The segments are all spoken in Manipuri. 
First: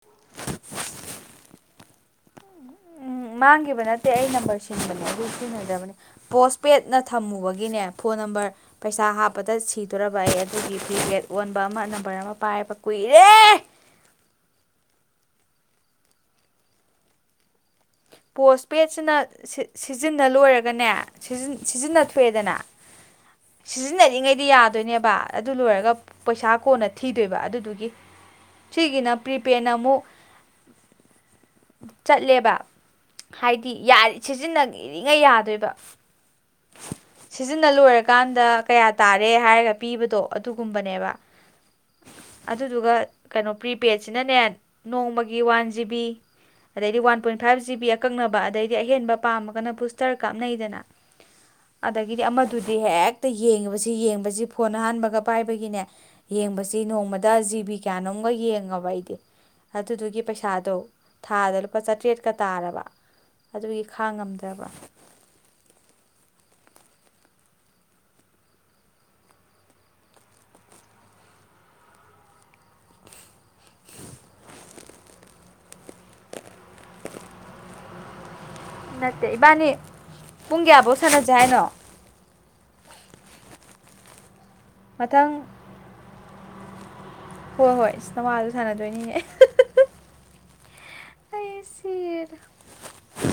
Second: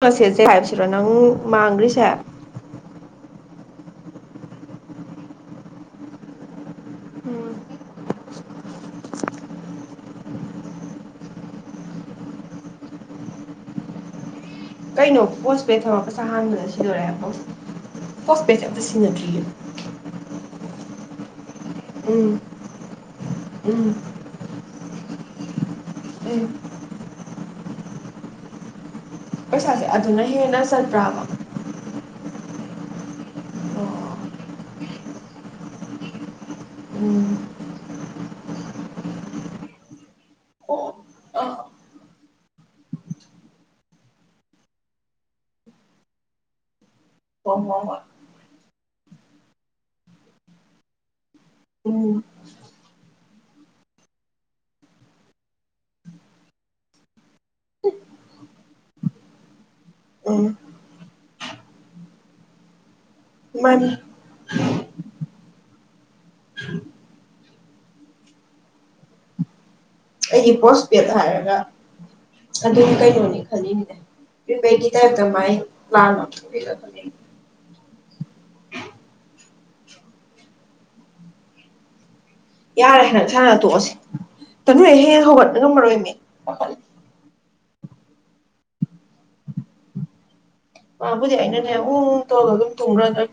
ꯅꯪ ꯁꯦꯠꯁꯦ ꯍꯥꯏꯕꯁꯤꯔꯣ ꯅꯪ ꯃꯥꯡꯈ꯭ꯔꯤꯁꯦ ꯎꯝ ꯃꯥꯡꯈꯤꯕ ꯅꯠꯇꯦ ꯑꯩ ꯅꯝꯕꯔ ꯁꯤꯟꯕꯅꯦ ꯑꯗꯨ ꯁꯤꯖꯤꯟꯅꯗꯕꯅꯦ ꯄꯣꯁ ꯄꯦꯠꯅ ꯎꯝ ꯊꯝꯃꯨꯕꯒꯤꯅꯦ ꯐꯣꯟ ꯅꯝꯕꯔ ꯄꯩꯁꯥ ꯍꯥꯞꯄꯗ ꯁꯤꯗꯣꯔꯔꯕ ꯑꯩ ꯑꯗꯨꯒꯤ ꯐꯦꯒꯦꯠ ꯑꯣꯟꯕ ꯑꯃ ꯅꯝꯕꯔ ꯑꯃ ꯄꯥꯏꯔꯕ ꯀꯨꯏꯔꯦ ꯀꯩꯅꯣ ꯄꯣꯁꯄꯦ ꯊꯧꯔꯄꯁꯥ ꯍꯥꯟꯕꯗ ꯁꯤꯗꯣꯔꯦꯕꯣ ꯄꯣꯁ ꯄꯦꯗꯁꯤꯅ ꯁꯤꯖꯤꯟꯅ ꯂꯣꯏꯔꯒꯅꯦ ꯎꯝ ꯁꯤꯖꯤꯟꯅꯊꯣꯛꯑꯦꯗꯅ ꯎꯝ ꯁꯤꯖꯤꯟꯅꯔꯤꯉꯩꯗꯤ ꯌꯥꯗꯦ ꯑꯗꯨꯣꯏꯅꯦꯕ ꯑꯗꯨ ꯂꯣꯏꯔꯒ ꯎꯝ ꯄꯩꯁꯥ ꯀꯣꯟꯅ ꯊꯤꯗꯣꯏꯕ ꯑꯗꯨꯗꯨꯒꯤ ꯁꯤꯒꯤꯅ ꯄ꯭ꯔꯤꯄꯦꯅ ꯄꯩꯁꯥꯁꯦ ꯑꯃꯨꯛ ꯑꯗꯨꯅ ꯍꯦꯟꯅ ꯆꯠꯄ꯭ꯔꯕ ꯆꯠꯂꯦꯕ ꯍꯥꯏꯗꯤ ꯁꯤꯖꯤꯟꯅꯔꯤꯉꯩ ꯌꯥꯗꯣꯏꯕ ꯎꯝ ꯁꯤꯖꯤꯟꯅ ꯂꯣꯏꯔꯀꯥꯟꯗ ꯀꯌꯥ ꯇꯥꯔꯦ ꯍꯥꯏꯔꯒ ꯄꯤꯕꯗꯣ ꯑ ꯑꯗꯨꯒꯨꯝꯕꯅꯦꯕ ꯍꯣꯏ ꯑꯗꯨꯗꯨꯒ ꯀꯩꯅꯣ ꯄ꯭ꯔꯤꯄꯦꯗꯁꯤꯅꯅꯦ ꯅꯣꯡꯃꯒꯤ ꯋꯥꯟ ꯖꯤꯕꯤ ꯑꯗꯩꯗꯤ ꯋꯥꯟ ꯄꯣꯏꯟ ꯍꯣꯏ ꯐꯥꯏꯚ ꯖꯤ ꯕꯤ ꯍꯣꯏ ꯑꯀꯛꯅꯕ ꯑꯗꯩꯗꯤ ꯑꯍꯦꯟꯕ ꯄꯥꯝꯃꯒꯅ ꯕꯨꯁꯇꯔ ꯀꯥꯞꯅꯩꯗꯅ ꯎꯝ ꯑꯗꯒꯤꯗꯤ ꯑꯃꯗꯨꯗꯤ ꯍꯦꯛꯇ ꯌꯦꯡꯉꯤꯕꯁꯤ ꯌꯦꯡꯕꯁꯤ ꯐꯣꯟ ꯑꯍꯥꯟꯕꯒ ꯄꯥꯏꯕꯒꯤꯅꯦ ꯌꯦꯡꯕꯁꯤ ꯅꯣꯡꯃꯗ ꯖꯤꯕꯤ ꯀꯌꯥꯅꯣꯝꯒ ꯌꯦꯡꯉꯕ ꯑꯩꯗꯤ ꯑꯗꯨꯗꯨꯒꯤ ꯎꯝ ꯄꯩꯁꯥꯗꯣ ꯊꯥꯗ ꯂꯨꯄꯥ ꯆꯥꯇ꯭ꯔꯦꯠꯀ ꯇꯥꯔꯕ ꯑꯗꯨꯒꯤ ꯃꯥꯅꯤ ꯈꯥꯡꯉꯝꯗ꯭ꯔꯕ ꯑꯩꯒꯤ ꯄꯣꯁ ꯄꯦꯗ ꯍꯥꯏꯔꯒ ꯑꯗꯨꯗꯤ ꯀꯩꯅꯣꯅꯤ ꯈꯜꯂꯤꯅꯤꯅꯦ ꯏꯕꯗꯤ ꯇꯥꯏꯞꯇ ꯃꯥꯏ ꯂꯥꯟ ꯊ ꯅꯠꯇꯦ ꯏꯕꯥꯅꯤ ꯄꯨꯡ ꯀꯌꯥꯐꯧ ꯁꯥꯟꯅꯁꯦ ꯍꯥꯏꯅꯣ ꯌꯥꯔꯦ ꯍꯥꯏꯟꯛ ꯁꯥꯟꯅ ꯇꯣꯛꯑꯁꯤ ꯇꯅꯨꯦ ꯍꯦ ꯃꯊꯪ ꯍꯧꯒꯠꯄ ꯉꯝꯃꯔꯣꯏꯅꯦ ꯍꯣꯏ ꯍꯣꯏ ꯏꯁ ꯅꯃꯥꯗ ꯁꯥꯟꯅꯗꯣꯏꯅꯤ ꯑꯦ ꯃꯥꯕꯨꯗꯤ ꯑꯩ ꯑꯩꯅꯅꯦ ꯎ ꯁꯤꯔꯦ ꯇꯧꯔꯒ ꯑꯗꯨꯝ ꯇꯨꯝꯈ꯭ꯔ ꯑꯗꯨ꯭ꯔ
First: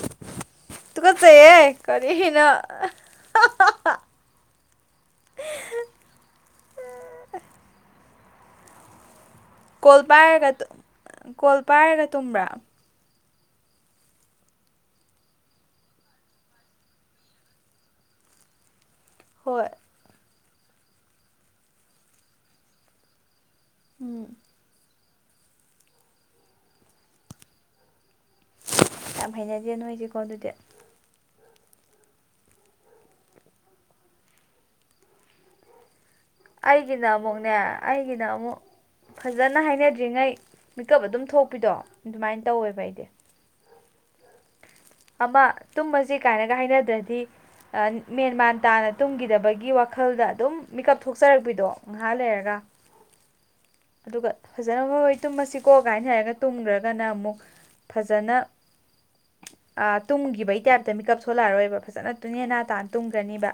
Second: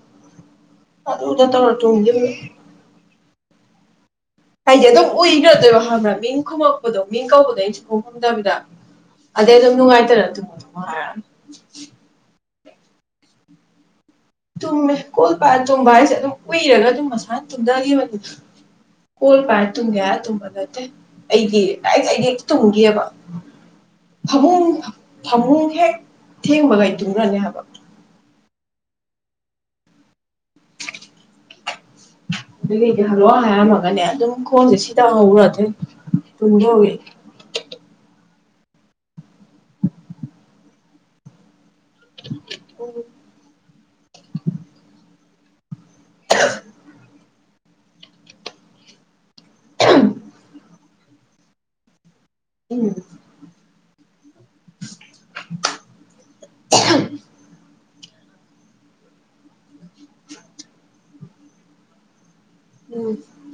ꯑꯗꯨꯗ ꯇꯧꯔ ꯇꯨꯀꯠꯆꯩꯌꯦ ꯇꯣꯡꯈꯤꯕ [inaudible] ꯍꯥꯏꯗꯤ ꯑꯗꯨꯝ ꯎꯏꯈ꯭ꯔꯗꯣꯏꯕ ꯍꯪꯕ꯭ꯔꯥ ꯃꯤꯡ ꯈꯨꯝꯃꯛꯄꯗꯣ ꯃꯤꯡ ꯀꯧꯕꯗꯣ ꯑꯩꯅꯁꯨꯨꯝ ꯈꯣꯡ ꯈꯨꯝꯗꯕꯗ ꯀꯣꯜ ꯄꯥꯏꯔꯒ ꯍꯥꯏꯔꯛꯑꯅꯤ ꯀꯣꯜ ꯄꯥꯏꯔꯒ ꯇꯨꯝꯕ꯭ꯔꯥ ꯇꯨꯝꯃꯦ ꯀꯣꯜ ꯄꯥꯟ ꯇꯨꯝꯕ ꯍꯥꯏꯁꯦ ꯑꯗꯨꯝ ꯀꯏꯔꯒ ꯑꯗꯨꯝ ꯃꯁꯥꯅ ꯇꯨꯝꯊꯈꯤꯕꯅꯤ ꯀꯣꯜ ꯍꯣꯏ ꯄꯥꯏꯔ ꯇꯨꯝꯒꯦ ꯍꯥꯏ ꯇꯨꯝꯕ ꯅꯠꯇꯦ ꯑꯩꯗꯤ ꯑꯩ ꯑꯩꯗꯤ ꯍꯛꯇ ꯇꯨꯝꯒꯦꯕ ꯎꯝ ꯐꯃꯨꯡ ꯐꯃꯨꯡ ꯍꯦꯛ ꯊꯦꯡꯕꯒ ꯇꯨꯡꯅꯅꯤ ꯍꯥꯏꯕ ꯌꯥꯝ ꯍꯩꯅꯗꯦ ꯅꯣꯏꯁꯀꯣ ꯑꯗꯨꯗꯤ ꯑꯗꯨꯗꯤ ꯍꯜꯂꯛꯑꯣ ꯍꯥꯏꯔꯝꯃꯒꯅꯦ ꯑꯗꯨꯝ ꯈꯣꯡꯁꯦ ꯁꯤ ꯇ ꯍꯧꯔꯗꯤꯦ ꯑꯩꯒꯤꯅ ꯑꯃꯨꯛꯅꯦ ꯑꯩꯒꯤꯅ ꯑꯃꯨꯛ ꯐꯖꯅ ꯍꯥꯏꯅꯗ꯭ꯔꯤꯉꯩ ꯃꯤꯀꯞ ꯑꯗꯨꯝ ꯊꯣꯛꯄꯤꯗꯣ ꯑꯗꯨꯃꯥꯏꯅ ꯇꯧꯋꯦꯕ ꯎꯝ ꯑꯩꯗꯤ ꯑꯃ ꯇꯨꯝꯕꯁꯤ ꯀꯥꯏꯅꯒ ꯍꯥꯏꯅꯗ꯭ꯔꯗꯤ ꯃꯦꯟꯃꯥꯟ ꯇꯥꯅ ꯇꯨꯝꯈꯤꯗꯕꯒꯤ ꯋꯥꯈꯜꯗ ꯑꯗꯨꯝ ꯃꯤꯀꯞ ꯊꯣꯛꯆꯔꯛꯄꯤꯗꯣ ꯉꯥꯏꯍꯥꯛ ꯂꯩꯔꯒ ꯎꯝ ꯑꯗꯨꯒ ꯐꯖꯅ ꯃꯈꯣꯏ ꯇꯨꯝꯃꯁꯤꯀꯣ ꯀꯥꯏꯅ ꯍꯥꯏꯔꯒ ꯇꯨꯝꯗ꯭ꯔꯒꯅ ꯑꯃꯨꯛ ꯐꯖꯅ ꯇꯨꯝꯈꯤꯕꯒꯤ ꯇꯥꯏꯞꯇ ꯃꯤꯀꯞ ꯁꯣꯜꯂꯛꯑꯔꯣꯏꯕ ꯐꯖꯅ ꯇꯨꯅꯦ ꯅꯥ ꯇꯥꯅ ꯇꯨꯡꯗ꯭ꯔꯅꯤꯕ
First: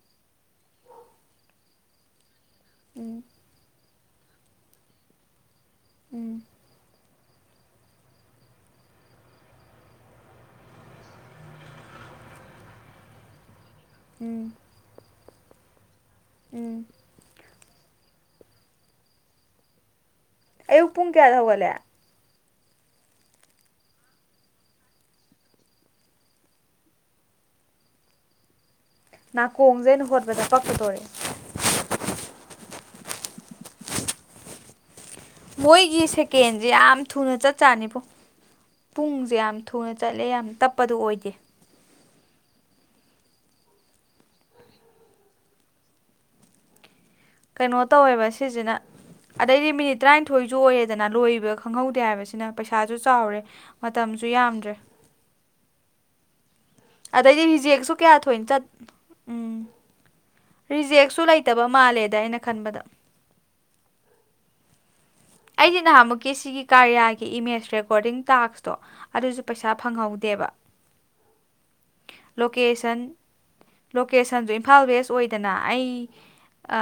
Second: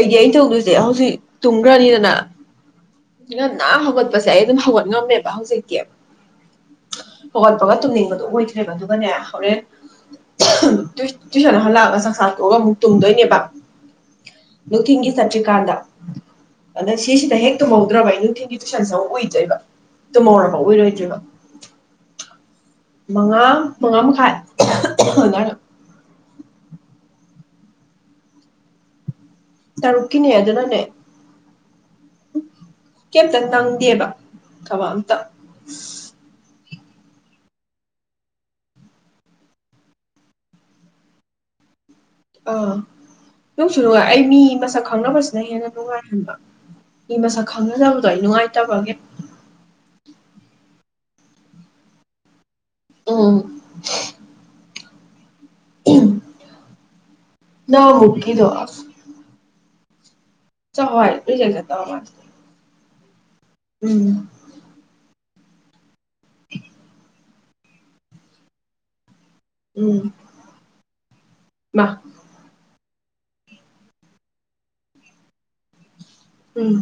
ꯑꯩꯗꯤ ꯑꯩꯅ ꯇꯧꯗꯣꯏꯁꯦ ꯍꯧꯖꯤꯛ ꯇꯨꯝꯈ꯭ꯔꯅꯤꯗꯅ ꯎꯝ ꯉꯅꯥ ꯍꯧꯒ ꯁꯦ ꯑꯩ ꯑꯗꯨꯝ ꯍꯧꯒꯠ ꯉꯝꯃꯦꯕ ꯍꯧꯖꯤꯛꯀꯤ ꯎꯝ ꯍꯧꯒꯣꯟꯄꯒ ꯇꯨꯝꯅꯤꯡꯕꯗꯣ ꯑꯣꯏꯈ꯭ꯔꯦꯕ ꯑꯗꯨꯒꯅꯦ ꯍꯣꯔꯦꯟ ꯇꯨ ꯁꯅ ꯍꯜꯂ ꯑꯕ ꯁ ꯁꯥꯗ ꯈꯒ ꯃꯨꯛꯇ ꯍꯗꯣꯏꯅꯦꯕꯥ ꯎꯝ ꯂ ꯊꯒꯤꯤ ꯆꯠꯇꯔꯤꯀꯥꯟꯗ ꯎꯝ ꯁꯤꯁꯤꯗ ꯍꯦꯛ ꯇꯨꯝꯍꯧꯗ꯭ꯔꯕ ꯑꯩ ꯅꯨꯡꯊꯤꯒꯤ ꯇꯨꯏꯁꯟꯁ ꯑꯃꯛ ꯎꯏꯗꯣꯏꯕ ꯇꯨꯝꯍꯧꯔꯕ ꯑꯩꯨ ꯄꯨꯡ ꯎꯏꯔꯣꯏꯗ꯭ꯔꯤꯕ ꯀꯌꯥꯗꯧꯒꯦ ꯃꯉꯥ ꯃꯉꯥ ꯃꯈꯥꯏ ꯑꯗꯨꯅꯔ ꯅꯥꯀꯣꯡꯁꯦ ꯑꯩꯅ ꯇꯔꯨꯛꯀꯤꯅꯦ ꯍꯣꯠꯄꯗ ꯑꯗꯨꯅꯅꯦ ꯄꯛꯀꯗꯣꯔꯔꯦ ꯀꯩꯝꯇ ꯅꯪꯗꯦꯕ ꯀꯕ ꯑꯃꯇ ꯃꯣꯏꯒꯤ ꯁꯦꯀꯦꯟꯁꯦ ꯌꯥꯝ ꯊꯨꯅ ꯆꯠ ꯆꯥꯅꯤꯕꯣ ꯄꯨꯡꯁꯦ ꯌꯥꯝ ꯊꯨꯅ ꯆꯠꯂꯦ ꯌꯥꯝ ꯇꯞꯄꯗꯨꯣ ꯑꯣꯏꯗꯦ ꯑꯥ ꯅꯨꯡꯁꯨ ꯅꯨꯡꯉꯥꯏ ꯑꯩ ꯃꯤ ꯃꯁꯛ ꯈꯪꯅꯕꯁꯤꯅ ꯍꯦꯟꯅ ꯅꯨꯡꯉꯥꯏꯍꯟꯕ ꯃꯤ ꯃꯁꯛ ꯀꯩꯅꯣ ꯈꯪꯅꯗꯕꯗꯣ ꯑꯩ ꯇꯧꯋꯦꯕ ꯁꯤꯖꯤꯅ ꯅꯨꯡꯉꯥꯏꯇꯕꯒ ꯑꯗꯩꯗꯤ ꯃꯤꯅꯤꯠ ꯇꯔꯥꯅꯤꯊꯣꯏꯁꯨ ꯑꯣꯏꯔꯦꯗꯅ ꯂꯣꯏꯕ ꯈꯪꯍꯧꯗꯦ ꯍꯥꯏꯕꯁꯤꯅ ꯄꯩꯁꯥꯁꯨ ꯎꯝ ꯆꯥꯎꯔꯦ ꯃꯇꯝꯁꯨ ꯌꯥꯝꯗ꯭ꯔꯦ ꯑ ꯑꯗꯩꯗꯤ ꯖꯦꯛꯁꯨ ꯀꯌꯥ ꯊꯣꯏꯅ ꯆꯠ ꯑꯁ ꯎꯝ ꯆꯥꯎꯍꯣꯏ ꯔꯤꯖꯦꯛꯁꯨ ꯔꯤꯖꯦꯛ ꯂꯩꯇꯕ ꯃꯥꯜꯂꯦꯗ ꯑꯩꯅ ꯈꯟꯕꯗ ꯎꯝ ꯑꯩꯗꯤ ꯅꯍꯥꯟꯃꯨꯛꯀꯤ ꯁꯤꯒꯤ ꯀꯥꯔꯤꯌꯥꯒꯤ ꯏꯃꯦꯖ ꯔꯦꯀꯣꯔꯗꯤꯡ ꯇꯥꯛꯁꯇꯣ ꯑꯗꯨꯁꯨ ꯄꯩꯁꯥ ꯎꯝ ꯐꯪꯍꯧꯗꯦꯕ ꯃꯥ ꯂꯣꯀꯦꯁꯟ ꯂꯣꯀꯦꯁꯟꯁꯨ ꯏꯝꯐꯥꯜ ꯋꯦꯁ ꯑꯣꯏꯗꯅ ꯑꯩ ꯎꯝ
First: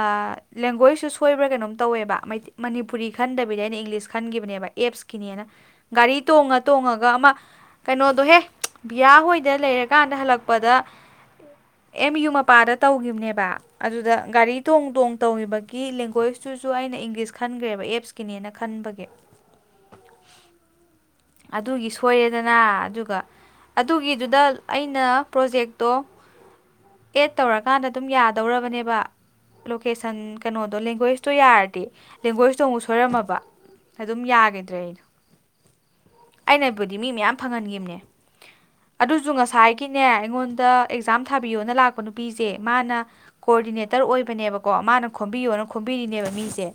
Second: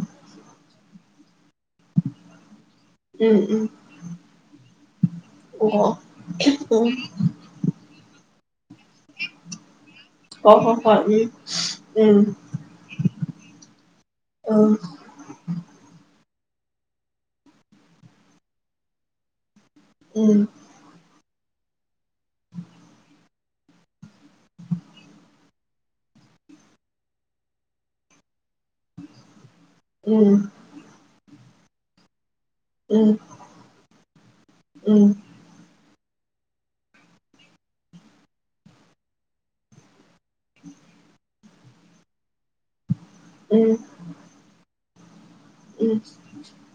ꯂꯦꯡꯒ꯭ꯋꯦꯖꯁꯨ ꯁꯣꯏꯕ꯭ꯔꯥ ꯀꯩꯅꯣꯝ ꯇꯧꯋꯦꯕꯩ ꯃꯅꯤꯄꯨꯔꯤ ꯎꯝ ꯎꯝ ꯈꯟꯗꯕꯤꯗ ꯎꯝ ꯑꯩꯅ ꯏꯪꯂꯤꯁ ꯈꯟꯈꯤꯕꯅꯦꯕ ꯑꯦꯞꯁꯀꯤꯅꯦꯅ ꯒꯥꯔꯤ ꯇꯣꯡꯉ ꯇꯣꯡꯉꯒ ꯑꯃ ꯀꯩꯅꯣꯗꯣꯍꯦ ꯕꯤꯌꯥ ꯍꯣꯏꯗ ꯂꯩꯔꯀꯥꯟꯗ ꯍꯣ ꯍꯜꯂꯛꯄꯗ ꯍꯣ ꯍꯣꯏ ꯑꯦꯝ ꯎꯝ ꯌꯨ ꯃꯄꯥꯗ ꯇꯧꯈꯤꯕꯅꯦꯕ ꯑꯗꯨꯗ ꯒꯥꯔꯤ ꯎꯝ ꯎꯝ ꯊꯣꯡ ꯇꯣꯡ ꯇꯧꯈꯤꯕ ꯒꯤ ꯂꯦꯡꯒ꯭ꯋꯦꯁꯇꯨꯁꯨ ꯑꯩꯅ ꯏꯪꯂꯤꯁ ꯈꯟꯈ꯭ꯔꯦꯕ ꯑꯦꯞꯁꯀꯤꯅꯦꯅ ꯈꯟꯕꯒꯤ ꯎꯝ ꯑꯗꯨꯒꯤ ꯁꯣꯏꯔꯦꯗꯅ ꯑꯗꯨꯒ ꯑꯗꯨꯒꯤꯗꯨꯗ ꯑꯩꯅ ꯄ꯭ꯔꯣꯖꯦꯛꯇꯣ ꯑꯦꯠ ꯇꯧꯔꯀꯥꯟꯗ ꯑꯗꯨꯝ ꯌꯥꯗꯧꯔꯕꯅꯦꯕ ꯎꯝ ꯂꯣꯀꯦꯁꯟ ꯎꯝ ꯀꯩꯅꯣꯗꯣ ꯂꯦꯡꯒ꯭ꯋꯦꯁꯇꯣ ꯌꯥꯔꯗꯤ ꯂꯦꯡꯒ꯭ꯋꯦꯁꯇꯣ ꯑꯃꯨꯛ ꯊꯣꯏꯔꯝꯃꯕ ꯑꯗꯨꯝ ꯌꯥꯈꯤꯗ꯭ꯔꯦ ꯑꯩꯩꯅꯣ ꯎꯝ ꯑꯩꯅꯕꯨꯗꯤ ꯃꯤ ꯃꯌꯥꯝ ꯐꯪꯍꯟꯈꯤꯕꯅꯦ ꯑꯗꯨꯁꯨ ꯉꯁꯥꯏ ꯁꯤꯅꯦ ꯑꯩꯉꯣꯟꯗ ꯑꯦꯛꯖꯥꯝ ꯊꯥꯕꯤꯌꯣꯅ ꯂꯥꯛꯄ ꯅꯨꯄꯤꯁꯦ ꯃꯥꯅ ꯀꯣꯑꯣꯗꯤꯅꯦꯠ ꯑꯣꯏꯕꯅꯦꯕꯀꯣ ꯃꯥꯅ ꯈꯣꯝꯕꯤꯌꯣꯅ ꯎꯝ ꯈꯣꯝꯕꯤꯔꯤꯅꯦꯕ ꯃꯤꯁꯦ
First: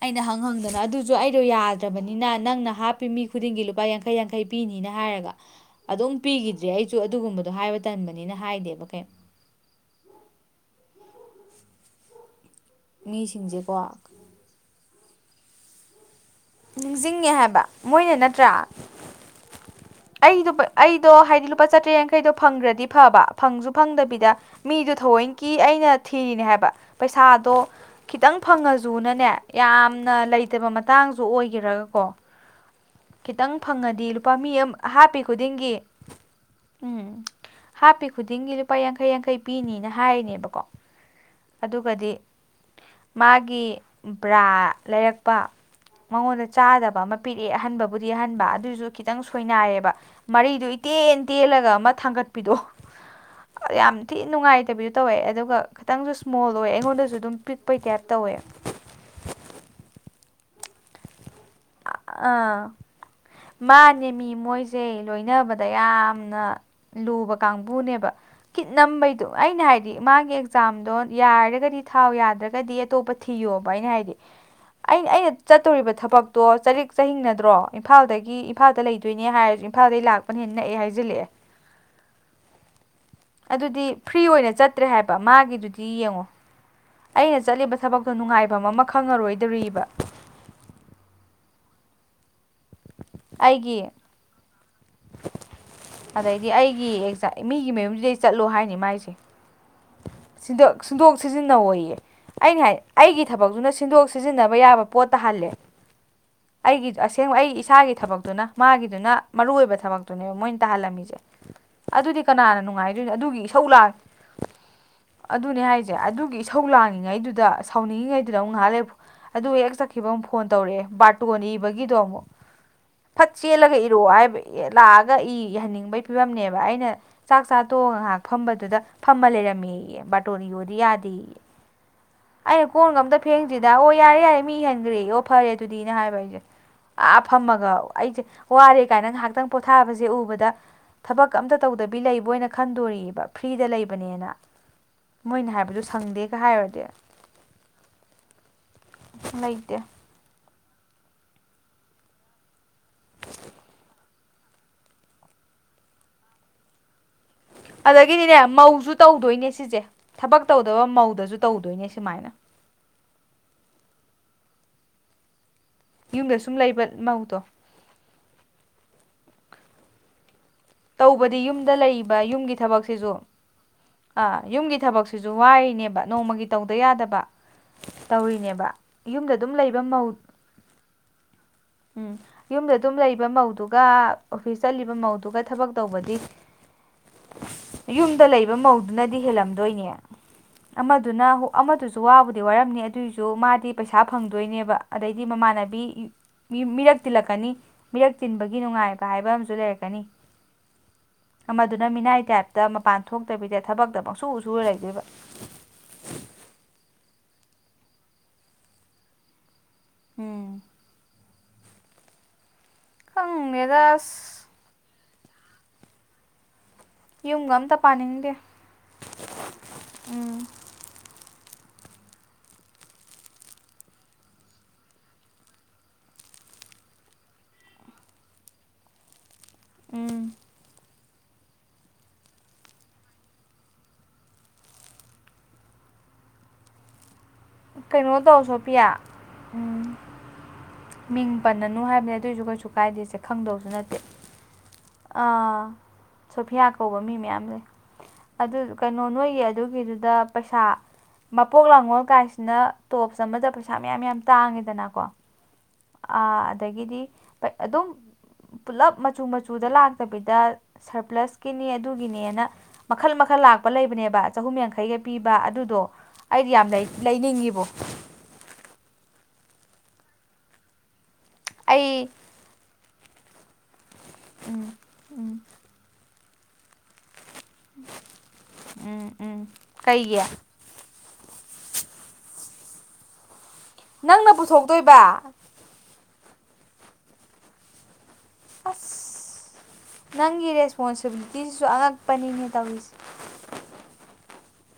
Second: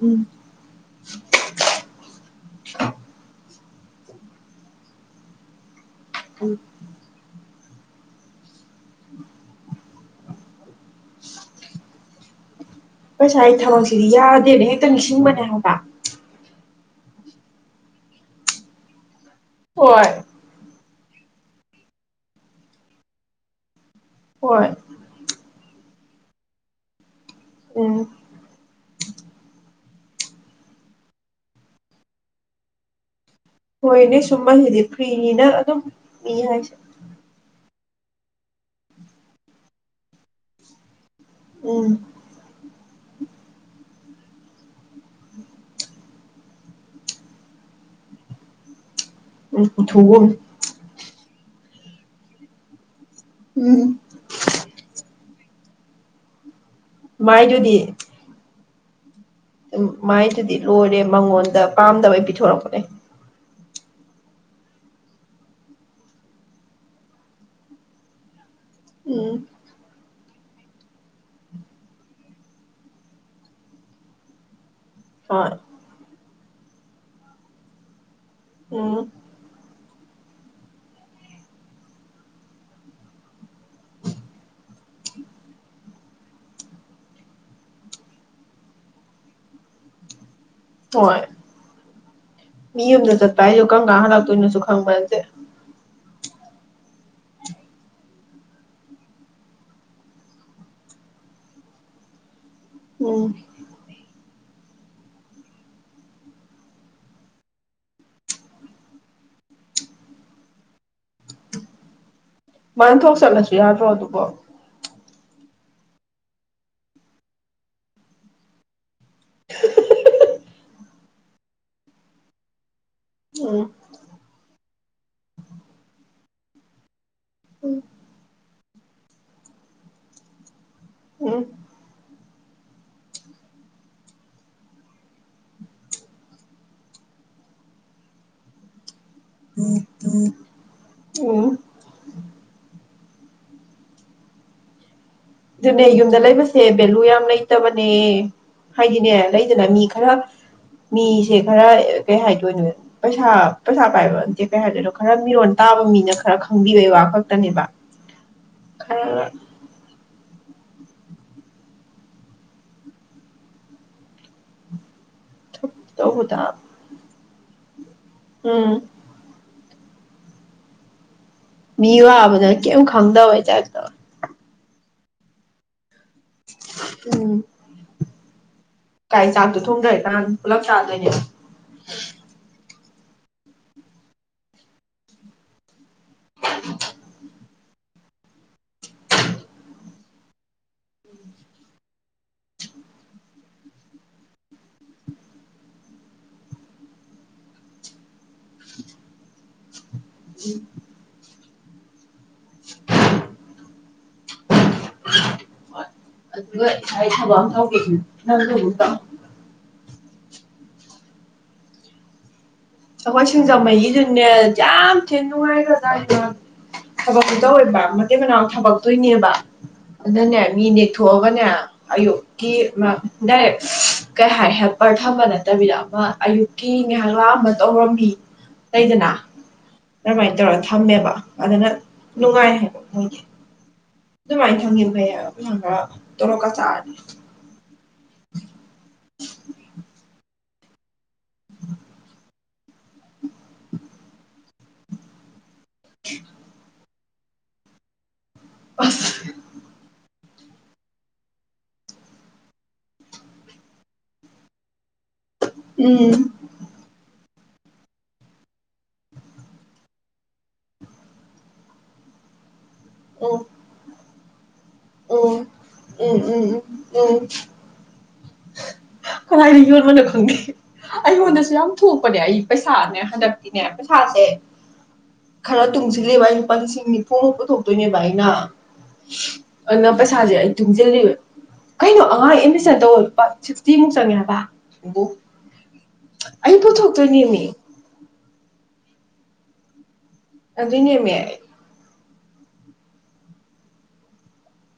ꯑꯩꯅ ꯎꯝ ꯍꯪ ꯍꯪꯗꯅ ꯑꯗꯨ ꯁꯨ ꯑꯩꯗꯣ ꯌꯥꯗ꯭ꯔꯕꯅꯤꯅ ꯅꯪꯅ ꯍꯥꯞꯄꯤ ꯃꯤ ꯈꯨꯗꯤꯡꯒꯤ ꯂꯨꯄꯥ ꯌꯥꯡꯈꯩ ꯌꯥꯡꯈꯩ ꯄꯤꯅꯤꯅ ꯍꯥꯏꯔꯒ ꯑꯗꯨꯝ ꯎꯝ ꯄꯤꯈꯤꯗ꯭ꯔꯦ ꯑꯩꯁꯨ ꯑꯗꯨꯒꯨꯝꯕꯗꯣ ꯍꯥꯏꯕ ꯇꯟꯕꯅꯤꯅ ꯍꯥꯏꯗꯦꯕ ꯀꯩ ꯄꯩꯁꯥ ꯑꯩ ꯃꯤꯁꯤꯡꯁꯦꯀꯣ ꯊꯕꯛꯁꯤꯗꯤ ꯌꯥꯗꯦꯅ ꯍꯦꯛꯇ ꯅꯤꯡꯁꯤꯡꯕꯅꯦ ꯍꯥꯏꯕ ꯅꯤꯡꯁꯤꯡꯉꯦ ꯍꯥꯏꯕ ꯃꯣꯏꯅ ꯅꯠꯇ꯭ꯔꯥ ꯍꯣꯏ ꯑꯩꯗꯣ ꯍꯥꯏꯗꯤ ꯂꯨꯄꯥ ꯆꯥꯇ ꯌꯥꯡ ꯐꯪꯈ꯭ꯔꯗꯤ ꯐꯕ ꯐꯪꯁꯨ ꯐꯪꯗꯕꯤꯗ ꯍꯣꯏ ꯃꯤꯗꯨ ꯊꯑꯣꯏꯅꯀꯤ ꯑꯩꯅ ꯊꯤꯔꯤꯅꯦ ꯍꯥꯏꯕ ꯄꯩꯁꯥꯗꯣ ꯎꯝ ꯈꯤꯇꯪ ꯐꯪꯉꯁꯨꯅꯅꯦ ꯌꯥꯝꯅ ꯂꯩꯇꯕ ꯃꯇꯥꯡꯁꯨ ꯑꯣꯏꯒꯔꯒꯀꯣ ꯈꯤꯇꯪ ꯐꯪꯉꯗꯤ ꯍꯣꯏꯅꯦ ꯂꯨꯄꯥ ꯃꯤ ꯑꯃ ꯁꯨꯝꯕꯁꯤꯗꯤ ꯍꯥꯞꯄꯤ ꯐ꯭ꯔꯤꯅꯤꯅ ꯈꯨꯗꯤꯡꯒꯤ ꯑꯗꯨꯝ ꯃꯤ ꯍꯥꯏꯁꯦ ꯎꯝ ꯍꯥꯞꯄꯤ ꯈꯨꯗꯤꯡꯒꯤ ꯂꯨꯄꯥ ꯌꯥꯡꯈꯩ ꯌꯥꯡꯈꯩ ꯄꯤꯅꯤꯅ ꯍꯥꯏꯔꯤꯅꯦꯕꯀꯣ ꯎꯝ ꯑꯗꯨꯒꯗꯤ ꯃꯥꯒꯤ ꯕ꯭ꯔꯥ ꯂꯩꯔꯛꯄ ꯃꯉꯣꯟꯗ ꯆꯥꯗꯕ ꯑꯃ ꯄꯤꯔꯛꯑꯦ ꯑꯍꯟꯕꯕꯨꯗꯤ ꯑꯍꯟꯕ ꯑꯗꯨꯁꯨ ꯈꯤꯇꯪ ꯎꯝ ꯁꯣꯏꯅꯥꯏꯌꯦꯕ ꯎꯊꯨꯒꯨꯝ ꯃꯔꯤꯗꯨ ꯇꯦꯟ ꯇꯦꯜꯂꯒ ꯑꯃ ꯊꯥꯡꯒꯠꯄꯤꯗꯣ ꯎꯝ ꯌꯥꯝ ꯊꯤ ꯅꯨꯡꯉꯥꯏꯇꯕꯤꯁꯨ ꯇꯧꯋꯦ ꯑꯗꯨꯒ ꯈꯤꯇꯪꯁꯨ ꯁ꯭ꯃꯣꯜ ꯑꯣꯏ ꯑꯩꯉꯣꯟꯗꯁꯨ ꯑꯗꯨꯝ ꯃꯥꯏꯗꯨꯗꯤ ꯄꯤꯛꯄꯩ ꯇꯥꯏꯞ ꯇꯧꯋꯦ ꯎꯝ ꯃꯥꯏꯗꯨꯗꯤ ꯂꯣꯏꯔꯦ ꯃꯉꯣꯟꯗ ꯄꯥꯝꯗꯕꯩ ꯑꯥ ꯄꯤꯊꯣꯔꯛꯄꯅꯦ ꯃꯥꯅꯦ ꯃꯤ ꯃꯣꯏꯁꯦ ꯂꯣꯏꯅꯕꯗ ꯌꯥꯝꯅ ꯂꯨꯕ ꯀꯥꯡꯕꯨꯅꯦꯕ ꯀꯤꯠ ꯅꯝꯕꯩꯗꯣ ꯎꯝ ꯑꯩꯅ ꯍꯥꯏ ꯍꯥꯏꯗꯤ ꯃꯥꯒꯤ ꯑꯦꯛꯖꯥꯝꯗꯣ ꯌꯥꯔꯒꯗꯤ ꯊꯥꯎ ꯌꯥꯗ꯭ꯔꯒꯗꯤ ꯑꯇꯣꯞꯄ ꯊꯤꯌꯣꯕ ꯑꯩꯅ ꯍꯥꯏꯗꯤ ꯑꯩꯅ ꯑꯩꯅ ꯍꯣꯏ ꯆꯠꯇꯣꯔꯤꯕ ꯊꯕꯛꯇꯣ ꯆꯔꯦꯛ ꯆꯤꯡ ꯅꯠꯇ꯭ꯔꯣ ꯏꯝꯐꯥꯜꯗꯒꯤ ꯏꯝꯐꯥꯜꯗ ꯎꯝ ꯂꯩꯗꯣꯏꯅꯦ ꯍꯥꯏꯔꯁꯤ ꯏꯝꯐꯥꯜꯗꯩꯒꯤ ꯂꯥꯛꯄꯅꯦꯅ ꯅꯛꯑ ꯍꯥꯏꯖꯜꯂꯛꯑꯦ ꯑꯗꯨꯗꯤ ꯐ꯭ꯔꯤ ꯑꯣꯏꯅ ꯆꯠꯇ꯭ꯔꯦ ꯍꯥꯏꯕ ꯃꯥꯒꯤꯗꯨꯗꯤ ꯌꯦꯡꯉꯣ ꯑꯩꯅ ꯆꯠꯂꯤꯕ ꯊꯕꯛꯇꯣ ꯅꯨꯡꯉꯥꯏꯐꯝ ꯑꯃ ꯈꯪꯉꯔꯣꯏꯗꯣꯔꯤꯕ ꯍꯣꯏ ꯃꯤ ꯑꯃꯗ ꯆꯠꯄ ꯍꯥꯏꯁꯨ ꯑꯩꯒꯤ ꯀꯪ ꯀꯥ ꯍꯥꯟꯂꯥꯛꯛꯇꯣꯏꯅꯁꯨ ꯈꯪꯕꯁꯦ ꯑꯗꯩꯗꯤ ꯑꯩꯒꯤ ꯑꯦꯛꯖꯥ ꯃꯤꯒꯤ ꯃꯌꯨꯝꯁꯤꯗꯩ ꯆꯠꯂꯣ ꯍꯥꯏꯅꯤ ꯃꯥꯏꯁꯦ ꯁꯤꯟꯗꯣꯛ ꯁꯤꯖꯤꯟ ꯇꯧꯋꯣꯌꯦ ꯑꯩꯅ ꯍꯥꯏ ꯑꯩꯒꯤ ꯎꯝ ꯊꯕꯛꯇꯨꯅ ꯁꯤꯟꯗꯣꯛ ꯁꯤꯖꯤꯟꯅꯕ ꯌꯥꯕ ꯄꯣꯠꯇ ꯇꯥꯍꯜꯂꯦ ꯑꯩꯒꯤ ꯑꯁꯦꯡꯕ ꯑꯩ ꯏꯁꯥꯒꯤ ꯊꯕꯛꯇꯨꯅ ꯃꯥꯒꯤꯗꯨꯅ ꯃꯔꯨꯑꯣ ꯑꯣꯏꯕ ꯊꯕꯛꯇꯨꯅꯦꯕ ꯃꯣꯏꯅ ꯇꯥꯍꯜꯂꯝꯃꯤꯁꯦ ꯑꯗꯨꯗꯤ ꯀꯅꯥꯅ ꯃꯥꯅ ꯅꯨꯡꯉꯥꯏꯗꯣꯏꯅꯣ ꯊꯣꯛ ꯑꯗꯨꯒꯤ ꯆꯠꯂꯁꯨ ꯏꯁꯧ ꯌꯥꯗ꯭ꯔꯣ ꯂꯥꯛ ꯑꯗꯨꯕꯣ ꯑꯗꯨꯅꯦ ꯍꯥꯏꯁꯦ ꯑꯗꯨꯒꯤ ꯏꯁꯧ ꯂꯥꯡꯉꯉꯩꯗꯨꯗ ꯁꯥꯎꯅꯤꯡꯉꯤꯉꯩꯗꯨꯗ ꯑꯃꯨꯛ ꯉꯍꯥꯟ ꯂꯩꯕ ꯑꯗꯨ ꯍꯦꯛ ꯆꯠꯈꯤꯕ ꯑꯃꯨꯛ ꯐꯣꯟ ꯇꯧꯔꯛꯑꯦ ꯕꯥꯔꯇꯣꯟ ꯏꯕꯒꯤꯗꯣ ꯑꯃꯨꯛ ꯐꯠ ꯎꯝ ꯆꯦꯜꯂꯒ ꯏꯔꯣ ꯍꯥꯏꯕ ꯂꯥꯛꯑꯒ ꯏꯍꯟꯅꯤꯡꯕꯒꯤ ꯐꯤꯕꯝꯅꯦꯕ ꯑꯩꯅ ꯆꯥꯛ ꯆꯥ ꯎꯝ ꯇꯣꯡꯉꯒ ꯉꯥꯏꯍꯥꯛ ꯐꯝꯕꯗꯨꯗ ꯐꯝꯃ ꯂꯩꯔꯝꯃꯦꯌꯦ ꯕꯥꯔꯇꯣꯟ ꯏ ꯌꯣꯗꯤ ꯌꯥꯗꯦꯌꯦ ꯎꯝ ꯑꯩꯅ ꯀꯣꯟꯒ ꯑꯝꯇ ꯐꯦꯡꯗ꯭ꯔꯤꯗ ꯑꯣ ꯌꯥꯔꯦ ꯌꯥꯔꯦ ꯃꯤ ꯍꯦꯟꯈ꯭ꯔꯦ ꯑꯣ ꯐꯔꯦ ꯑꯗꯨꯗꯤ ꯍꯥꯏꯕ ꯑꯩꯁꯦ ꯑꯥ ꯐꯝꯃꯒ ꯑꯩꯁꯦ ꯋꯥꯔꯦ ꯀꯥꯏꯅ ꯉꯥꯏꯍꯥꯛ ꯈꯤꯇꯪ ꯄꯣꯊꯥꯕꯁꯦ ꯎꯕꯗ ꯊꯕꯛ ꯑꯝꯇ ꯇꯧꯗꯕꯤ ꯂꯩꯕꯅ ꯈꯟꯗꯣꯔꯤꯑꯕ ꯐ꯭ꯔꯤꯗ ꯂꯩꯕꯅꯦꯅ ꯃꯣꯏꯅ ꯍꯥꯏꯕꯗꯨ ꯑꯗꯨꯅꯦ ꯌꯨꯝꯗ ꯁꯪꯗꯦꯒ ꯂꯩꯕꯁꯦ ꯍꯥꯏꯔꯨꯔꯗꯤ ꯚꯦꯂꯨ ꯌꯥꯝ ꯂꯩꯇꯕꯅꯦ ꯍꯥꯏꯗꯤꯅꯦ ꯂꯩꯗꯅ ꯂꯩꯇꯦ ꯃꯤ ꯈꯔ ꯃꯤꯁꯦ ꯈꯔ ꯀꯩ ꯍꯥꯏꯗꯣꯏꯅꯣ ꯄꯩꯁꯥ ꯄꯩꯁꯥ ꯄꯥꯏꯕ ꯑꯝꯇꯦ ꯀꯩ ꯍꯥꯏꯗꯣꯏꯅꯣ ꯈꯔ ꯃꯤꯔꯣꯟ ꯇꯥꯕ ꯃꯤꯅ ꯈꯔ ꯈꯪꯕꯤꯕꯩ ꯋꯥ ꯈꯛꯇꯅꯦꯕ ꯑꯗꯒꯤꯗꯤꯅꯦ ꯃꯧꯁꯨ ꯈꯔ ꯇꯧꯗꯣꯏꯅꯦ ꯁꯤꯁꯦ ꯊꯕꯛ ꯇꯧꯗꯕ ꯃꯧꯗꯁꯨ ꯇꯧꯗꯣꯏꯅꯦ ꯁꯨꯃꯥꯏꯅ ꯌꯨꯝꯗ ꯇꯧꯕꯗ ꯁꯨꯝ ꯂꯩꯕ ꯃꯧꯗꯣ ꯎꯝ ꯇꯧꯕꯗꯤ ꯌꯨꯝ ꯃꯤ ꯋꯥꯕꯅ ꯀꯩꯝ ꯈꯪꯗꯕꯩ ꯆꯥꯛꯗꯕ ꯑꯥ ꯌꯨꯝꯒꯤ ꯊꯕꯛꯁꯤꯁꯨ ꯋꯥꯔꯤꯔꯤꯅꯦꯕ ꯅꯣꯡꯃꯒꯤ ꯇꯧꯗ ꯌꯥꯗꯕ ꯎꯝ ꯇꯧꯔꯤꯅꯦꯕ ꯀꯥꯏ ꯌꯨꯝꯗ ꯑꯗꯨꯝ ꯆꯥꯛꯇꯣ ꯂꯩꯕ ꯊꯣꯡꯗ꯭ꯔꯦ ꯃꯧ ꯀꯅꯥꯥꯟ ꯄꯨꯂꯞ ꯆꯥꯗꯣꯏꯅꯦꯕ ꯎꯝ ꯌꯨꯝꯗ ꯑꯗꯨꯝ ꯂꯩꯕ ꯃꯧꯗꯨꯒ ꯑꯣꯐꯤꯁ ꯆꯠꯂꯤꯕ ꯃꯧꯗꯨꯒ ꯊꯕꯛ ꯇꯧꯕꯗꯤ ꯌꯨꯝꯗ ꯂꯩꯕ ꯃꯧꯗꯨꯅꯗꯤ ꯍꯦꯜꯂꯝꯗꯣꯏꯅꯦ ꯑꯃꯗꯨꯅ ꯍ ꯑꯃꯗꯨꯁꯨ ꯋꯥꯕꯨꯗꯤ ꯋꯥꯔꯝꯅꯤ ꯑꯗꯨꯏꯁꯨ ꯃꯥꯗꯤ ꯄꯩꯁꯥ ꯐꯪꯗꯣꯏꯅꯦꯕ ꯑꯗꯩꯗꯤ ꯃꯃꯥꯟꯅꯕꯤ ꯃꯤ ꯃꯤꯔꯛ ꯇꯤꯜꯂꯛꯀꯅꯤ ꯃꯤꯔꯛ ꯇꯤꯟꯕꯒꯤ ꯅꯨꯡꯉꯥꯏꯕ ꯍꯥꯏꯕ ꯑꯃꯁꯨ ꯂꯩꯔꯛꯀꯅꯤ ꯎ ꯑꯃꯗꯨꯅ ꯃꯤꯅꯥꯏ ꯇꯥꯏꯞꯇ ꯃꯄꯥꯟ ꯊꯣꯛꯇꯕꯤꯗ ꯊꯕꯛꯇꯃꯛꯪꯁꯨ ꯎ ꯁ ꯂꯩꯗꯣꯏꯕ ꯍ ꯑꯗꯨꯒ ꯏꯁꯥꯏ ꯊꯕꯛ ꯑꯃ ꯇꯦ ꯅꯪ ꯇ ꯎꯝ ꯑꯩꯈꯣꯏ ꯈꯪꯗꯦꯗ ꯁꯤꯡꯖꯃꯩꯒꯤꯗꯨꯅꯦ ꯑꯁ ꯌꯥꯝ ꯊꯤꯅ ꯅꯨꯡꯉꯥꯏꯈ꯭ꯔꯖꯥ ꯏꯗ ꯊꯕꯛꯇꯨ ꯌꯨꯝꯒ ꯑꯝꯇ ꯇꯧꯕ ꯃꯇꯦꯛ ꯄꯥꯅꯤꯡꯗꯦ ꯃꯅꯥꯎ ꯊꯕꯛꯇꯣꯏꯅꯦꯕ ꯑꯗꯨꯅꯅꯦ ꯎꯝ ꯃꯤꯅꯦ ꯊꯕꯅꯦ ꯑꯌꯣꯀꯤ ꯏꯦ ꯀꯩ ꯍꯥꯏ ꯍꯦꯜꯄꯔ ꯊꯝꯕ ꯅꯠꯇꯕꯤꯗ ꯑꯃ ꯑꯌꯨꯛꯀꯤ ꯉꯍꯂꯥꯛ ꯑꯃ ꯇꯧꯔꯝꯃꯤ ꯂꯩꯩꯗꯅ ꯎꯝ ꯑꯗꯨꯃꯥꯏꯅ ꯇꯧꯔꯒ ꯊꯝꯃꯦꯕ ꯑꯗꯨꯅ ꯅꯨꯡꯉꯥꯏ ꯍꯥꯏꯕ ꯃꯣꯏꯒꯤ ꯑꯗꯨꯃꯥꯏꯅ ꯊꯪꯒꯦꯕ ꯍꯩꯪ ꯈꯔ ꯇꯧꯂꯛꯀ ꯆꯥꯔꯅꯤ ꯀꯩꯅꯣ ꯇꯧ ꯁꯣ ꯄꯌꯥ ꯎꯝ ꯃꯤꯡ ꯄꯟꯅꯅꯨ ꯍꯥꯏꯕꯅꯦ ꯑꯗꯨꯑꯣꯏꯁꯨ ꯀꯩꯁꯨ ꯀꯥꯏꯗꯦꯁꯦ ꯈꯪꯗꯧꯁꯨ ꯅꯠꯇꯦ ꯑꯥ ꯁꯣꯐꯤꯌꯥ ꯀꯧꯕ ꯃꯤ ꯃꯌꯥꯝ ꯂꯩ ꯑꯗꯨ ꯀꯩꯅꯣ ꯑꯁ ꯅꯣꯏꯒꯤ ꯑꯗꯨꯒꯤꯗꯨꯗ ꯄꯩꯁꯥ ꯃꯄꯣꯛ ꯂꯥꯡꯒꯣꯜ ꯀꯥꯏꯁꯤꯅ ꯇꯣꯞꯁ ꯑꯃꯗ ꯄꯩꯁꯥ ꯃꯌꯥꯝ ꯌꯥꯝ ꯇꯥꯡꯉꯤꯗꯅꯀꯣ [inaudible] [inaudible] ꯑ ꯑꯗꯒꯤꯗꯤ ꯑꯗꯨꯝ ꯄꯨꯜꯂꯞ ꯃꯆꯨ ꯃꯆꯨꯗ ꯂꯥꯛꯇꯕꯤꯗ ꯁꯔꯄ꯭ꯂꯁꯀꯤꯅꯤ ꯑꯗꯨꯒꯤꯅꯦꯅ ꯃꯈꯜ ꯎꯝ ꯃꯈꯜ ꯂꯥꯛꯄ ꯂꯩꯕꯅꯦꯕ ꯆꯍꯨꯝ ꯌꯥꯡꯈꯩꯒ ꯄꯤꯕ ꯎꯝ ꯑꯗꯨꯗꯣ ꯎꯝ ꯎꯝ ꯑꯩꯗꯤ ꯎꯝ ꯌꯥꯝ ꯎꯝ ꯂꯩꯅꯤꯡꯉꯤꯕꯣ ꯀꯗꯥꯏꯗ ꯌꯣꯟꯕꯅꯣ ꯈꯪꯗꯦ ꯑꯩꯉꯣꯟꯗꯁꯨ ꯌꯥꯝ ꯊꯣꯛꯄꯅꯦ ꯑꯩ ꯄꯩꯁꯥꯅꯦ ꯍꯟꯗꯛꯇꯤꯅꯦ ꯄꯩꯁꯥꯁꯦ ꯎꯝ ꯎꯝ ꯈꯔ ꯇꯨꯡꯁꯤꯜꯂꯦꯕ ꯑꯩ ꯂꯨꯄꯥ ꯂꯤꯁꯤꯡ ꯅꯤꯐꯨꯃꯨꯛꯄꯗꯣ ꯇ ꯥꯏ ꯎꯝ ꯎꯝ ꯑꯟꯅ ꯀꯩꯒꯤ ꯄꯩꯁꯥꯖꯦ ꯇꯨꯡꯁꯤꯜꯂꯤꯕ ꯀꯩꯅꯣ ꯑꯉꯥꯡ ꯑꯦꯠꯃꯤꯁꯟ ꯇꯧ ꯂꯨꯄꯥ ꯆꯦꯃꯨꯛ ꯅꯪꯅ ꯆꯪꯉꯦꯕ ꯏꯕꯨꯣꯛ ꯄꯨꯊꯣꯛꯇꯣꯏꯕ ꯑꯩ ꯄꯨꯊꯣꯛꯇꯣꯏꯅꯦꯅꯦ ꯑ ꯅꯪꯒꯤ ꯑꯗꯨꯏꯅꯦꯃꯤ ꯑꯩ ꯔꯦꯁꯄꯣꯟꯁꯕꯜꯇꯤꯁꯤ ꯁ ꯑꯜꯒ ꯄꯟ ꯇꯧꯏ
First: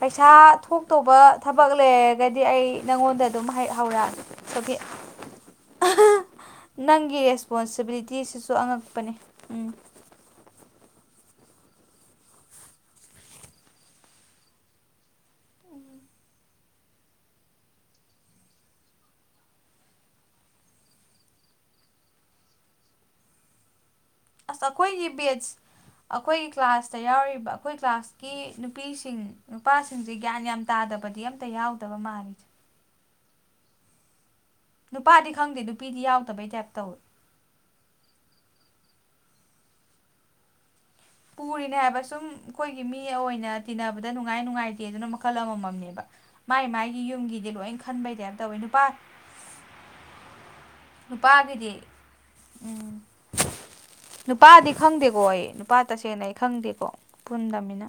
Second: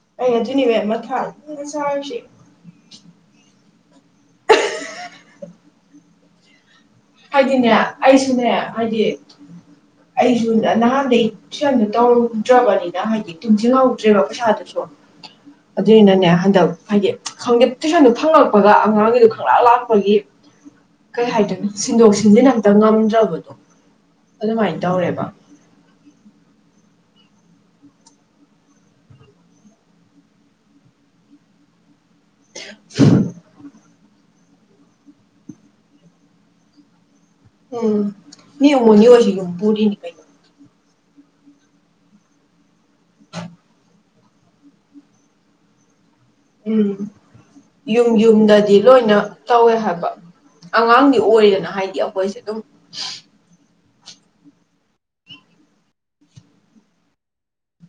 ꯄꯩꯁꯥ ꯑꯗꯨꯏꯅꯦꯃꯤ ꯊꯣꯛꯇꯧꯕ ꯃꯊꯥ ꯊꯕꯛ ꯁꯥꯔꯤꯁꯦ ꯂꯩꯔꯒ ꯗꯤ ꯑꯩ ꯅꯪꯉꯣꯟꯗ ꯑꯗꯨꯝ ꯍꯥꯏ ꯍꯧꯔꯥ ꯁ‌ꯣꯕꯤ ꯅꯪꯒꯤ ꯔꯦꯁꯄꯣꯟ ꯍꯥꯏꯗꯤꯅꯦ ꯑꯩꯁꯨꯅꯦ ꯁꯤꯕꯤꯂꯤꯇꯤꯁꯤꯁꯨ ꯍꯥꯏꯗꯤ ꯑꯉꯛꯄꯅꯦ ꯎꯝ ꯑꯩꯁꯨ ꯅꯍꯥꯟꯗꯩ ꯁꯨꯌꯥꯝꯅ ꯇꯧꯗ꯭ꯔꯕꯅꯤꯗ ꯍꯥꯏꯗꯤ ꯇꯨꯡꯁꯤꯟ ꯍꯧꯗ꯭ꯔꯦꯕ ꯄꯩꯁꯥꯗꯨꯁꯨ ꯑꯗꯨꯏꯅꯅꯦ ꯍꯟꯗꯛ ꯍꯥꯏꯗꯤ ꯈꯪꯗꯦ ꯇꯨꯏꯁꯟꯗꯨ ꯐꯪꯪꯂꯛꯄꯒ ꯑꯉꯥꯡꯒꯤꯗꯨ ꯈꯪꯂ ꯂꯥꯛꯄꯒꯤ ꯀꯩ ꯍꯥꯏꯗꯣꯏꯅꯣ ꯁꯤꯟꯗꯣꯛ ꯁꯤꯟꯖꯤꯟ ꯑꯝꯇꯥ ꯉꯝꯗ꯭ꯔꯕꯗꯣ ꯑꯁ ꯑꯗꯨꯃꯥꯏꯟ ꯑꯩꯈꯣꯏꯒꯤ ꯇꯧꯔꯦꯕꯥ ꯕꯦꯠꯁ ꯑꯩꯈꯣꯏꯒꯤ ꯀ꯭ꯂꯥꯁꯇ ꯌꯥꯎꯔꯤꯕ ꯑꯩꯈꯣꯏ ꯀ꯭ꯂꯥꯁ ꯀ‌ꯦ ꯅꯨꯄꯤꯁꯤꯡ ꯅꯨꯄꯥꯁꯤꯡꯖ‌ꯦ ꯒ꯭ꯌꯥꯟ ꯌꯥꯝ ꯇꯥꯗꯕꯗꯤ ꯑꯝꯇꯥ ꯌꯥꯎꯗꯕꯥ ꯃꯥꯜꯂꯤꯗ [inaudible] ꯅꯨꯄꯥꯗꯤ ꯈꯪꯗꯦ ꯅꯨꯄꯤꯗꯤ ꯌꯥꯎꯗꯕꯩ ꯇꯥꯏꯞ ꯇꯧꯋꯦ ꯑꯥ ꯃꯤ ꯑ‌ꯣꯃ‌ꯣꯅꯤ ꯑꯣꯏꯖꯨ ꯌꯨꯝ ꯄꯨꯔꯤꯅꯤ ꯀꯩ ꯄꯨꯔꯤꯅꯦ ꯍꯥꯏꯕ ꯁꯨꯝ ꯑꯩꯈꯣꯏꯒꯤ ꯃꯤ ꯑꯣꯏꯅ ꯇꯤꯟꯅꯕꯗ ꯅꯨꯡꯉꯥꯏ ꯅꯨꯡꯉꯥꯏꯇꯦ ꯑꯗꯨꯅ ꯃꯈꯜ ꯑꯃꯝ ꯃꯝꯅꯦꯕꯥ ꯃꯥꯏ ꯎꯝ ꯃꯥꯥꯏꯒꯤ ꯌꯨꯝꯒꯤꯗꯤ ꯂꯣꯏ ꯌꯨꯝ ꯈꯟꯕꯩꯇꯥꯏꯕ ꯇꯧꯋ‌ꯦ ꯌꯨꯝꯗꯗꯤ ꯅꯨꯄꯥ ꯂꯣꯏꯅ ꯇꯧꯋꯦ ꯍꯥꯏꯕ ꯑꯉꯥꯡꯗꯤ ꯑꯣꯏꯗꯅ ꯅꯨꯄꯥꯒꯤꯗꯤ ꯍꯥꯏꯗꯤ ꯑꯩꯈꯣꯏꯁꯦ ꯑꯗꯨꯝ ꯎꯝ ꯅꯨꯄꯥꯗꯤ ꯈꯪꯗꯦꯀꯣ ꯑꯩ ꯅꯨꯄꯥ ꯇꯁꯦꯡꯅ ꯑꯩ ꯈꯪꯗꯦꯀꯣ ꯄꯨꯟꯗꯝꯅꯤꯅꯥ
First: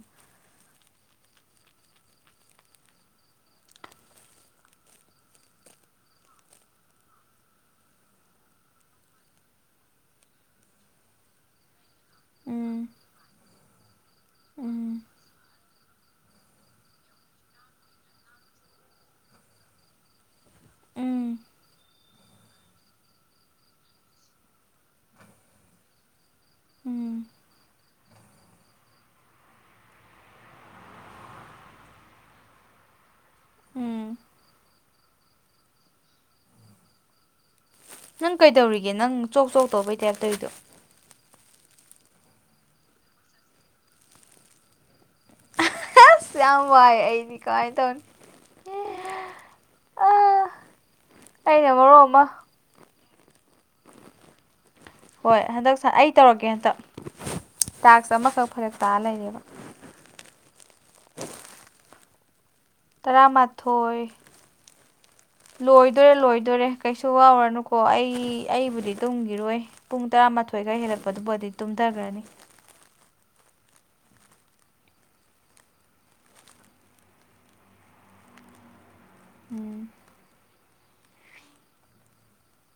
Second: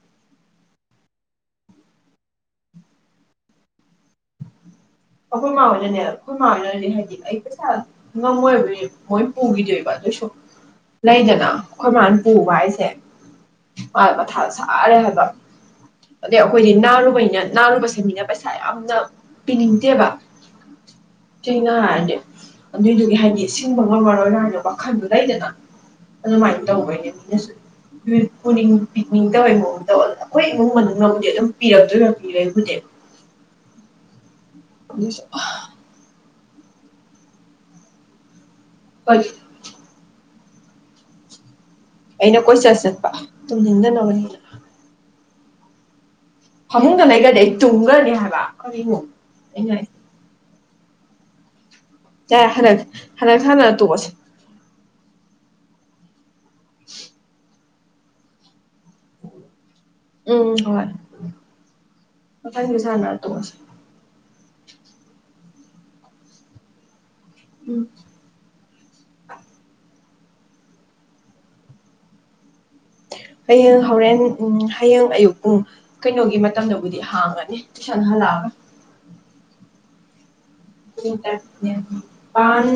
ꯑꯩꯈ‌ꯦꯏ ꯃꯥꯥ ꯍ‌ꯣꯏꯅ ꯅ‌ꯦ ꯑꯈ‌ꯣꯏ ꯃꯥꯥꯅꯅ‌ꯦ ꯍꯥꯏꯗꯤ ꯑꯩ ꯄꯩꯁꯥ ꯉꯝꯃꯣꯏ ꯍꯥꯏꯕꯩ ꯃꯣꯏ ꯄꯨꯒꯤꯗ‌ꯦꯕꯥ ꯑꯗꯨꯏꯁꯨ ꯂꯩꯗꯅꯥ ꯑꯩꯈꯣꯏꯃꯥꯟ ꯄꯨꯕ ꯎꯝ ꯍꯥꯏꯁꯦ ꯃꯥ ꯃꯊꯥꯗ ꯁꯥꯔꯦ ꯎꯝ ꯍꯥꯏꯕ ꯑꯗꯩ ꯑꯩꯈꯣꯏꯗꯤ ꯅꯥꯔꯨꯕꯩꯅ ꯅꯥꯔꯨꯕꯁꯦ ꯃꯤꯅ ꯄꯩꯁꯥ ꯌꯥꯝꯅꯥ ꯄꯤꯅꯤꯡꯗꯦꯕꯥ ꯎꯝ ꯆꯩꯅꯥ ꯍꯥꯏꯔꯗꯤ ꯑꯗꯨꯏꯗꯨꯒꯤ ꯍꯥꯏꯗꯤ ꯁꯤꯡꯕ ꯉꯝꯃꯔꯣꯏꯅ ꯍꯥꯏꯅ ꯋꯥꯈꯟꯗꯣ ꯂꯩꯗꯅꯥ ꯑꯗꯨ ꯃꯥꯥꯏ ꯇꯧꯕꯩ ꯅ‌ꯦ ꯎꯝ ꯃꯤꯅꯁꯨ ꯄꯨꯅꯤꯡ ꯄꯤꯛꯅꯤꯡ ꯗꯕꯩ ꯃꯑꯣꯡ ꯗꯥ ꯇꯧ ꯑꯩꯈꯣꯏ ꯏꯃꯨꯡ ꯃꯅꯨꯡꯅꯕꯨꯗꯤ ꯑꯗꯨꯝ ꯄꯤꯔꯛꯇꯣꯏꯕ ꯄꯤꯔꯩꯕꯨꯗꯤ ꯎꯝ ꯑꯗ‌ꯣꯏꯁꯨ ꯍꯥ ꯅꯪ ꯀꯩꯗꯧꯔꯤꯒꯦ ꯅꯪ ꯍꯣꯏ ꯆꯣꯛ ꯆꯣꯛ ꯇꯧꯕꯩ ꯇꯥꯏꯞ ꯇꯩꯗꯣ ꯑꯩꯅ ꯀꯣꯏꯆꯠ ꯆꯠꯄ ꯇꯨꯝꯅꯤꯡꯗꯅꯕꯅꯤꯅ ꯑꯁ ꯌꯥꯝ ꯋꯥꯏ ꯐꯃꯨꯡꯗ ꯑꯩꯗꯤ ꯂꯩꯒ꯭ꯔꯗꯤ ꯑꯩ ꯀꯃꯥꯏꯟ ꯇꯧꯅꯤ ꯇꯨꯝꯒ꯭ꯔꯅꯤ ꯍꯥꯏꯕ ꯀꯔꯤꯅꯣ ꯑꯩꯅ ꯑꯥ ꯑꯩꯅ ꯃꯔꯣꯟ ꯑꯃꯥ ꯌꯥ ꯍꯟꯗꯛ ꯍꯟꯗꯛ ꯁꯥꯅꯥ ꯇꯣꯛꯑꯁꯦ ꯍꯣꯏ ꯍꯟꯗꯛ ꯁꯥ ꯑꯩ ꯇꯧꯔꯛꯀꯦ ꯍꯟꯇꯛ ꯇꯥꯛꯁ ꯑꯃꯈꯛ ꯐꯔꯦꯛ ꯇꯥ ꯂꯩꯔꯦꯕꯥ ꯎꯝ ꯍꯣꯏ ꯀꯗꯥꯏꯗꯩ ꯁꯥ ꯇꯔꯥꯃꯥꯊꯣꯏ ꯂꯣꯏꯗꯣꯔꯦ ꯂꯣꯏꯗꯣꯔꯦ ꯀꯩꯁꯨ ꯋꯥꯎꯔꯅꯨꯀꯣ ꯎꯝ ꯑꯩ ꯑꯩꯕꯨꯗꯤ ꯇꯨꯝꯒꯤꯔꯣꯏ ꯄꯨꯡ ꯇꯔꯥꯃꯥꯊꯣꯏ ꯈꯥ ꯍꯦꯜꯂꯛꯄꯗꯕ ꯑ‌ꯣꯗꯤ ꯇꯨꯝꯗꯒ꯭ꯔꯅꯤ ꯍꯌꯦꯡ ꯍꯣꯔꯦꯟ ꯎꯝ ꯍꯌꯦꯡ ꯑꯌꯨꯛ ꯄꯨꯡ ꯀꯩꯅꯣꯒꯤ ꯃꯇꯝꯗꯕꯨꯗꯤ ꯍꯥꯡꯒꯅꯤ ꯇꯨꯏꯁꯟ ꯍꯜꯂꯛ ꯑꯒꯥ ꯎꯝ ꯄꯨꯡ ꯇꯔ‌ꯦꯠ ꯅꯤꯄꯥꯟ